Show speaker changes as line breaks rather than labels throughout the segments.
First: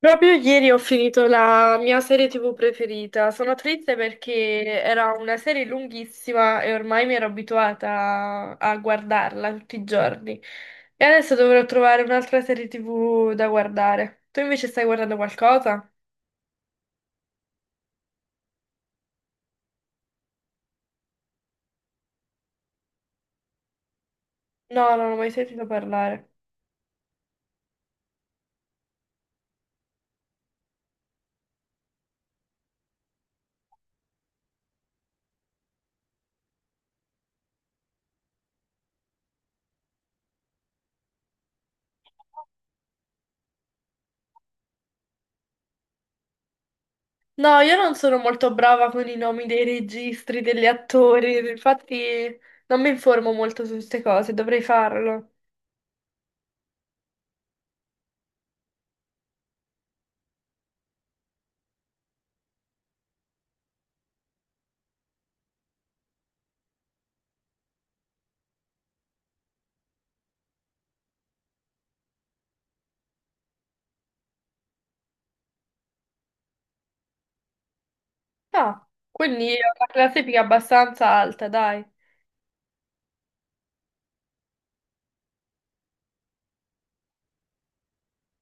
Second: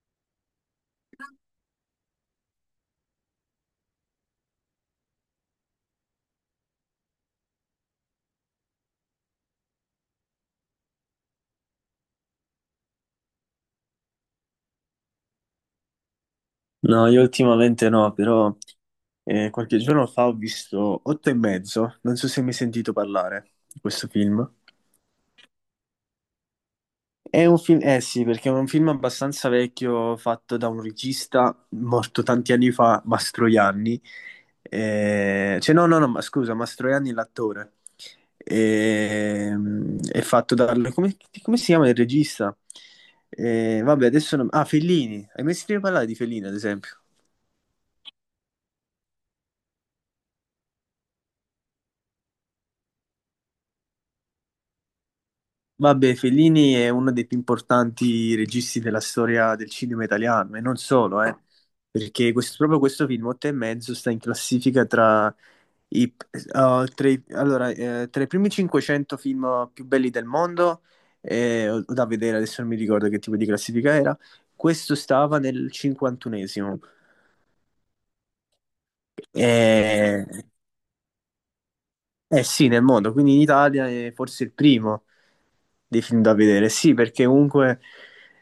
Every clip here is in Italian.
Proprio ieri ho finito la mia serie TV preferita. Sono triste perché era una serie lunghissima e ormai mi ero abituata a guardarla tutti i giorni. E adesso dovrò trovare un'altra serie TV da guardare. Tu invece stai guardando qualcosa?
No, io ultimamente no, però qualche giorno fa ho visto Otto e mezzo, non so se mi hai sentito parlare di questo film.
No, non ho mai sentito parlare.
È un film, eh sì, perché è un film abbastanza vecchio fatto da un regista morto tanti anni fa, Mastroianni. Cioè, no, no, no, ma scusa, Mastroianni è l'attore. È fatto dal. Come si chiama il regista? Vabbè, adesso, ah, Fellini. Hai mai sentito parlare di Fellini, ad esempio?
No, io non sono molto brava con i nomi dei registi, degli attori, infatti non mi informo molto su queste cose, dovrei farlo.
Vabbè, Fellini è uno dei più importanti registi della storia del cinema italiano e non solo, perché proprio questo film, Otto e mezzo, sta in classifica tra i, eh, allora, tra i primi 500 film più belli del mondo, o da vedere, adesso non mi ricordo che tipo di classifica era. Questo stava nel 51esimo,
Ah, quindi ho una
eh,
classifica abbastanza alta, dai.
eh sì, nel mondo, quindi in Italia è forse il primo dei film da vedere. Sì, perché comunque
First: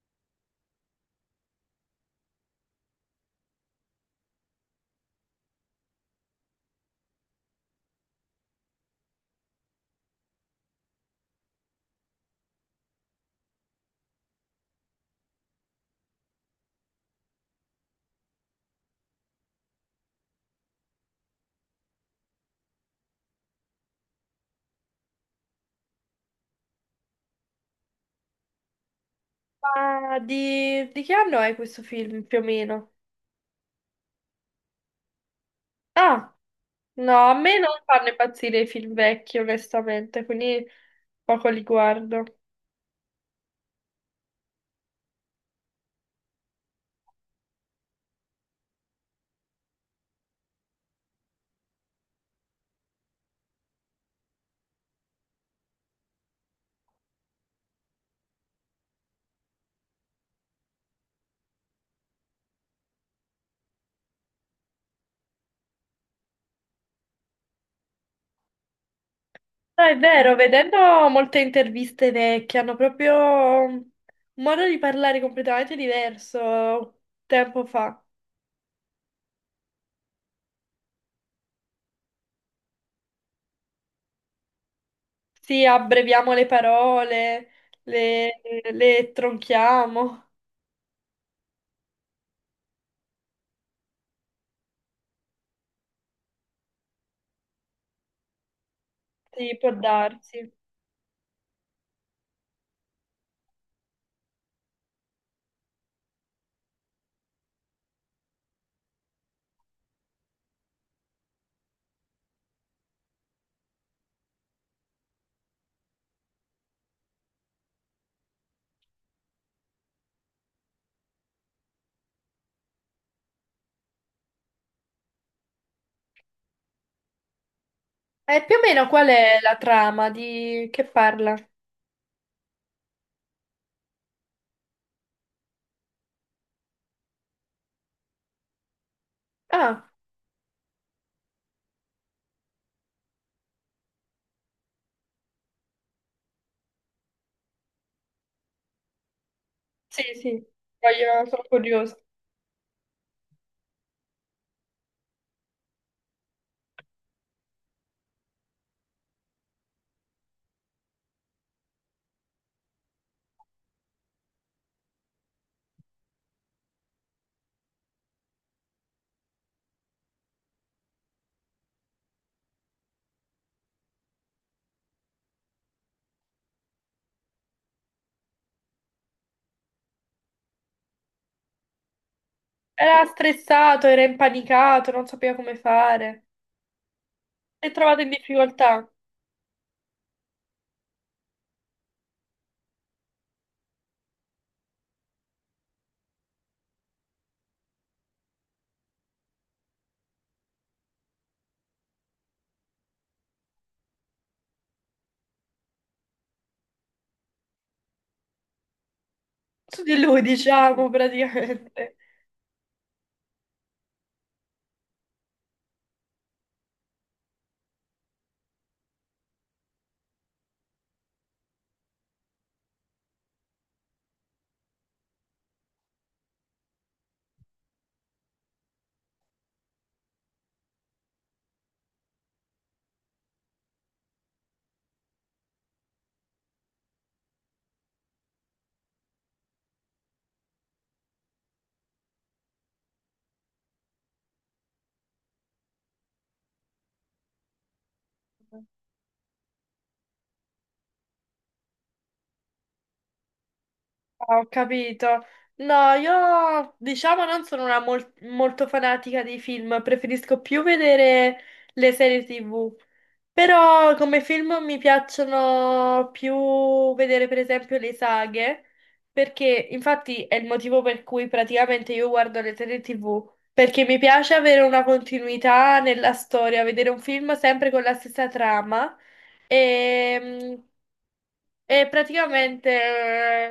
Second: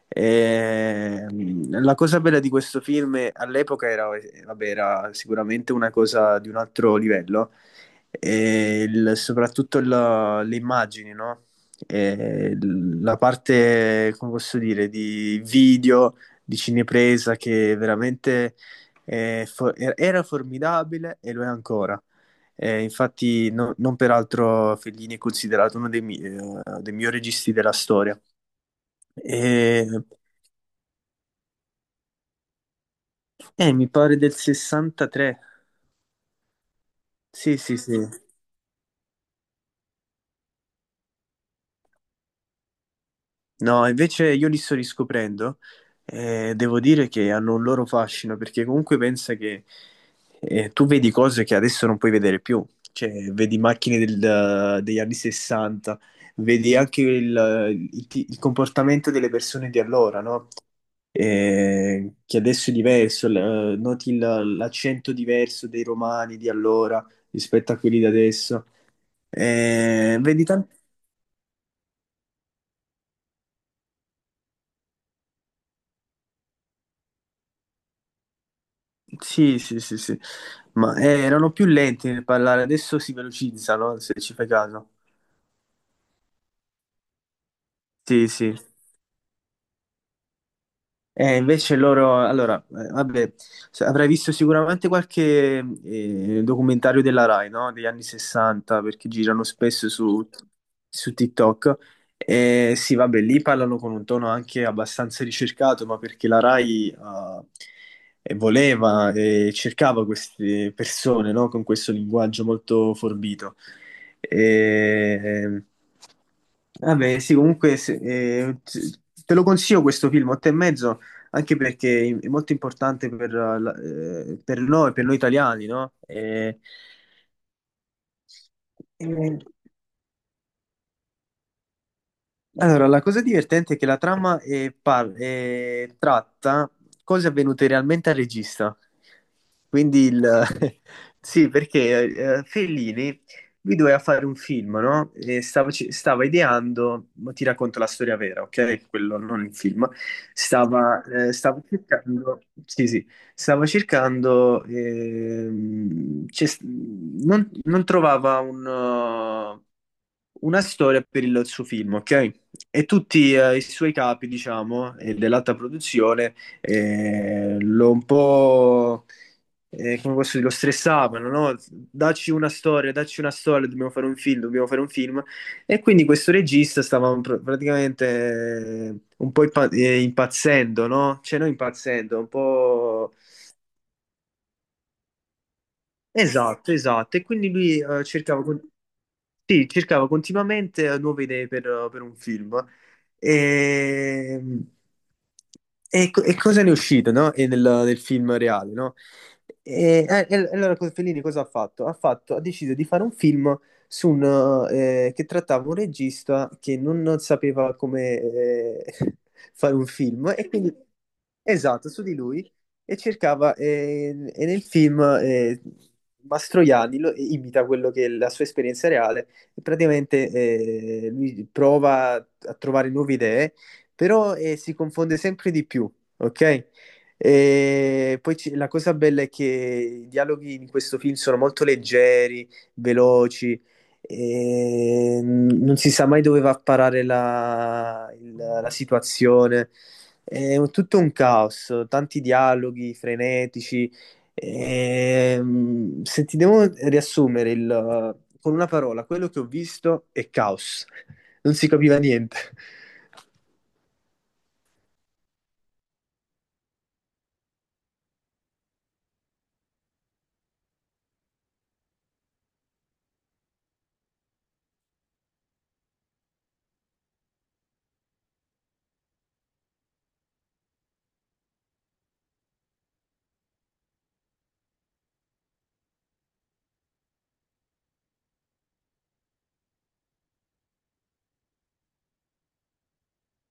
la cosa bella di questo film all'epoca vabbè, era sicuramente una cosa di un altro livello, soprattutto le immagini, no? La parte, come posso dire, di video, di cinepresa che veramente era formidabile e lo è ancora. Infatti, non peraltro Fellini è considerato uno dei migliori registi della storia. E,
Ma di che anno è questo film più o meno?
Mi pare del 63.
Ah, no, a
Sì,
me non
sì, sì.
fanno impazzire i film vecchi, onestamente, quindi poco li guardo.
No, invece io li sto riscoprendo e devo dire che hanno un loro fascino perché comunque pensa che tu vedi cose che adesso non puoi vedere più. Cioè, vedi macchine degli anni 60, vedi anche il comportamento delle persone di allora, no? Che adesso è diverso, noti l'accento diverso dei romani di allora rispetto a quelli di adesso.
No, è vero,
Vedi tanti.
vedendo molte interviste vecchie hanno proprio un modo di parlare completamente diverso tempo fa.
Sì, sì, sì, sì, ma erano più lenti nel parlare, adesso si velocizzano, se ci fai caso.
Sì, abbreviamo le parole,
Sì,
le,
sì.
le tronchiamo.
Invece loro, allora, vabbè, avrai visto sicuramente qualche documentario della Rai, no? Degli anni 60, perché girano
Sì, può
spesso su,
darsi.
su TikTok. Sì, vabbè, lì parlano con un tono anche abbastanza ricercato, ma perché la Rai voleva e cercava queste persone, no? Con questo linguaggio molto forbito. Eh, Vabbè, sì, comunque te lo consiglio questo film, Otto e mezzo, anche perché è molto importante per noi italiani, no?
E più o meno qual è
E-
la trama di che parla?
Allora, la cosa divertente è che la trama tratta cose avvenute realmente al regista.
Ah.
Quindi il. Sì, perché Fellini lui doveva fare un film, no? E stava ideando, ma ti racconto la storia vera, ok? Quello non il film.
Sì, sì,
Stava,
voglio,
eh,
sono
stava
curiosa.
cercando, sì, sì, stava cercando, non trovava una storia per il suo film, ok? E tutti i suoi capi, diciamo, dell'alta produzione, eh, lo un po', come posso dire, lo stressavano, no? Dacci una storia, dobbiamo fare un film, dobbiamo fare un film. E quindi questo regista stava praticamente un po' impazzendo, no? Cioè, non impazzendo, un
Era
po'.
stressato, era impanicato, non sapeva come fare.
Esatto, esatto. E quindi
Si è
lui
trovato in
cercava.
difficoltà.
Sì, cercavo continuamente nuove idee per un film. E, e cosa ne è uscito, no? E nel film reale, no? Allora, Fellini cosa ha fatto? Ha deciso di fare un film su che trattava un regista che non sapeva come fare
Su
un
di lui,
film e quindi,
diciamo,
esatto,
praticamente.
su di lui e cercava, e nel film, Mastroianni imita quello che è la sua esperienza reale e praticamente lui prova a trovare nuove idee, però si confonde sempre di più, ok? E poi la cosa bella è che i dialoghi in questo film sono molto leggeri, veloci, e non si sa mai dove va a parare la situazione. Tutto un caos, tanti dialoghi frenetici. Se ti devo riassumere con una parola, quello che ho visto è caos, non si capiva niente.
Ho capito. No, io diciamo non sono una molto fanatica dei film, preferisco più vedere le serie TV. Però come film mi piacciono più vedere per esempio le saghe, perché infatti è il motivo per cui praticamente io guardo le serie TV, perché mi piace avere una continuità nella storia, vedere un film sempre con la stessa trama. Ehm, e praticamente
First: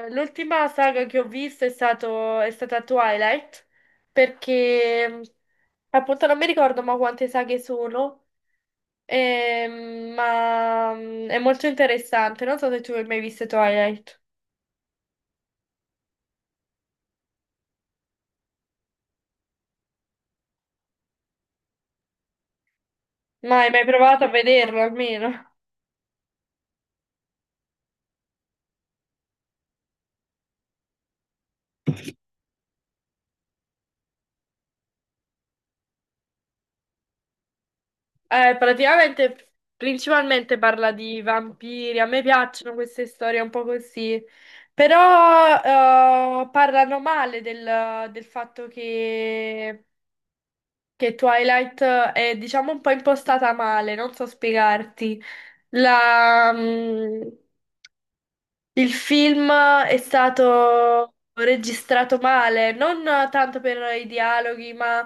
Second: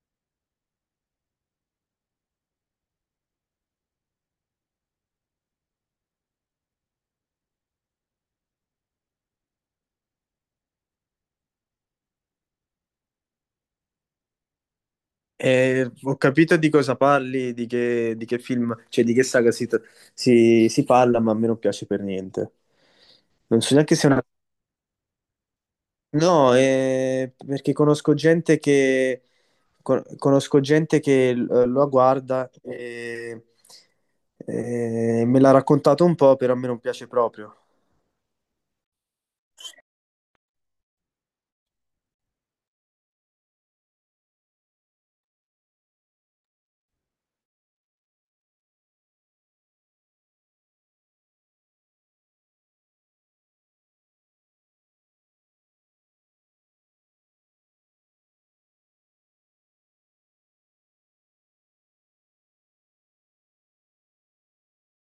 l'ultima saga che ho visto è stata Twilight, perché appunto non mi ricordo ma quante saghe sono, è molto interessante. Non so se tu hai mai visto Twilight,
Ho capito di cosa parli, di che film, cioè di che saga si parla, ma a me non piace per niente.
ma
Non
hai
so
mai
neanche se è
provato
una.
a vederlo almeno?
No, perché conosco gente che lo guarda e me l'ha raccontato un po', però a me non piace proprio.
Praticamente, principalmente parla di vampiri, a me piacciono queste storie un po' così. Però parlano male del fatto che Twilight è, diciamo, un po' impostata male, non so spiegarti. La, mm, il film è stato registrato male, non tanto per i dialoghi, ma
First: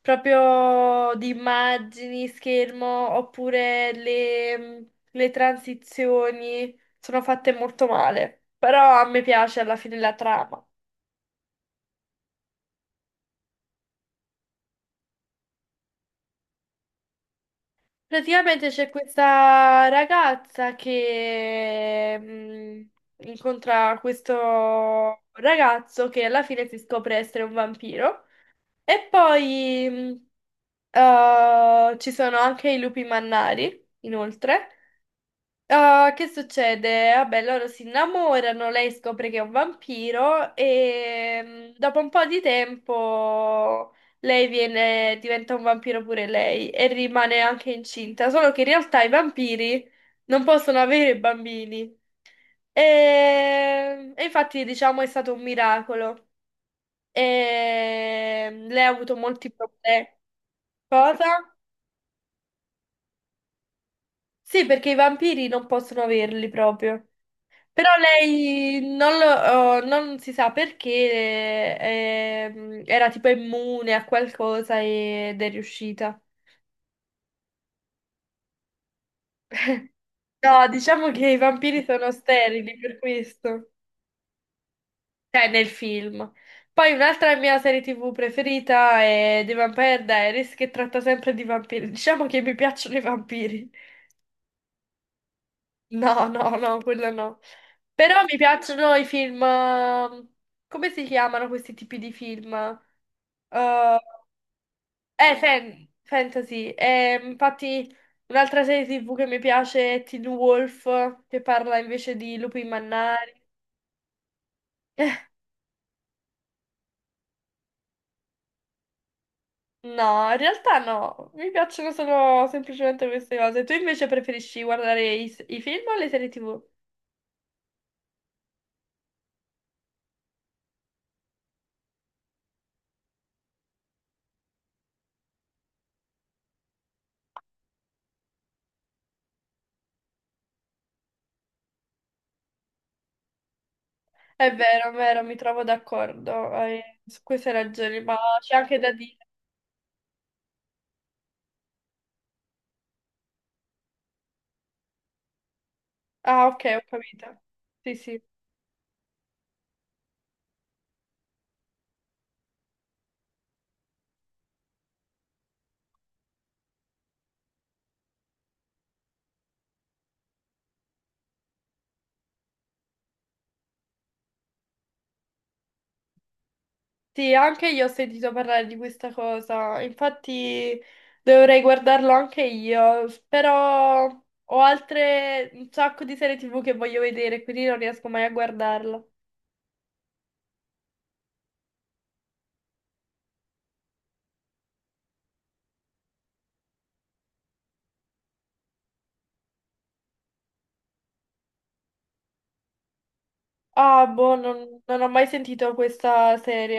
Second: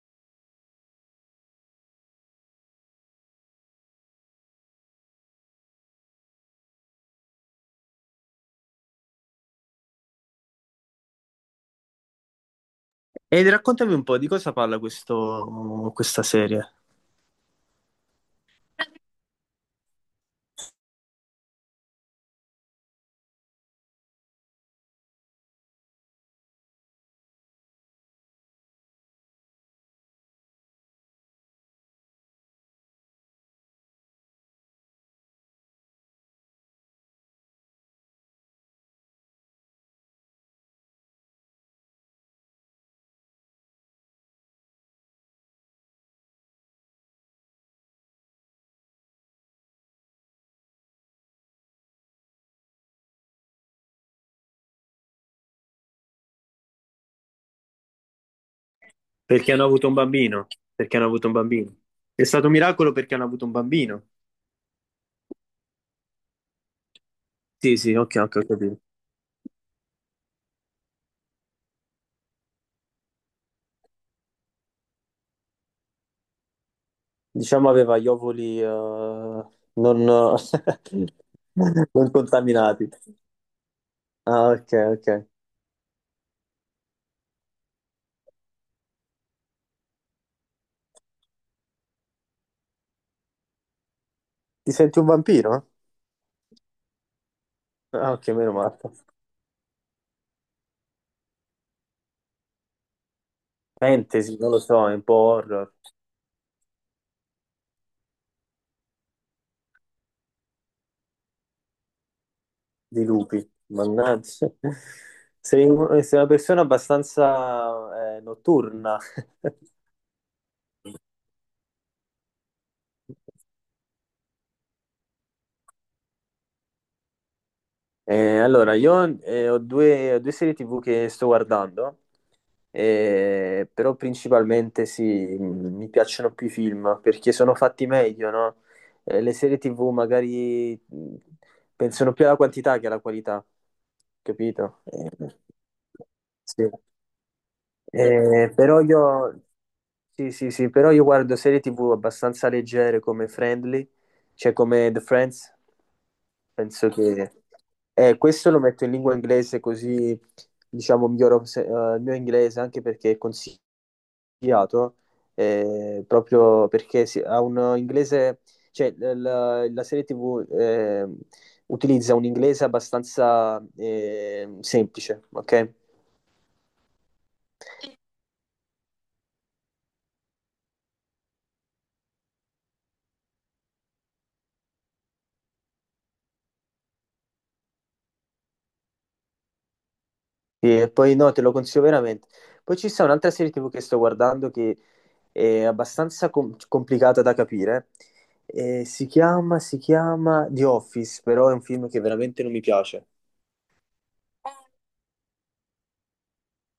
proprio di immagini, schermo, oppure le transizioni sono fatte molto male. Però a me piace alla fine la trama.
E raccontami un po' di cosa parla questa serie.
Praticamente c'è questa ragazza che incontra questo ragazzo che alla fine si scopre essere un vampiro. E poi ci sono anche i lupi mannari, inoltre. Ah, che succede? Vabbè, loro si innamorano, lei scopre che è un vampiro e mm, dopo un po' di tempo lei diventa un vampiro pure lei e rimane anche incinta, solo che in realtà i vampiri non possono avere bambini. E infatti, diciamo, è stato un miracolo. E mm, lei ha avuto molti
Perché hanno avuto un
problemi.
bambino. Perché hanno avuto un
Cosa?
bambino. È stato un miracolo perché hanno avuto un bambino.
Sì, perché i vampiri non possono averli proprio.
Sì,
Però
sì, ok, ok, ho capito.
lei non, lo- oh, non si sa perché era tipo immune a qualcosa ed è riuscita.
Diciamo aveva gli ovuli non,
No, diciamo che i vampiri sono
non
sterili
contaminati.
per questo,
Ah, ok, ok.
cioè nel film. Poi un'altra mia serie TV preferita è The Vampire Diaries che tratta sempre di vampiri. Diciamo che mi piacciono i vampiri.
Ti senti un vampiro?
No, no, no, quello no.
Ah,
Però
ok,
mi
meno male.
piacciono i film. Come si chiamano questi tipi di film? Eh,
Fantasy, non lo so, è un po' horror.
Fantasy. Infatti, un'altra serie TV che mi piace è Teen Wolf, che parla invece di lupi
Di
mannari.
lupi. Mannaggia. Sei una persona abbastanza notturna.
No, in realtà no, mi piacciono solo semplicemente queste cose. Tu invece preferisci guardare i film o le serie TV?
Allora, io ho due serie TV che sto guardando, però principalmente sì, mi piacciono più i film perché sono fatti meglio, no? Le serie TV magari pensano più alla quantità che alla qualità, capito?
È vero, mi trovo d'accordo
Sì.
su queste ragioni, ma
Eh,
c'è anche
però
da dire.
io, sì, sì, sì, però io guardo serie TV abbastanza leggere come Friendly, cioè come The Friends,
Ah, ok, ho
penso che.
capito. Sì, sì.
Questo lo metto in lingua inglese così, diciamo, miglioro il mio inglese anche perché è consigliato, proprio perché ha un inglese, cioè la serie TV utilizza un inglese abbastanza semplice, ok?
Sì, anche io ho sentito parlare di questa cosa, infatti dovrei guardarlo anche io, però ho altre un sacco di serie TV che voglio vedere, quindi non riesco mai a guardarla.
Sì, e poi no, te lo consiglio veramente. Poi ci sta un'altra serie TV che sto guardando che è abbastanza complicata da capire. Si chiama The Office, però è un film che veramente non mi piace.
Ah, boh, non ho mai sentito questa serie.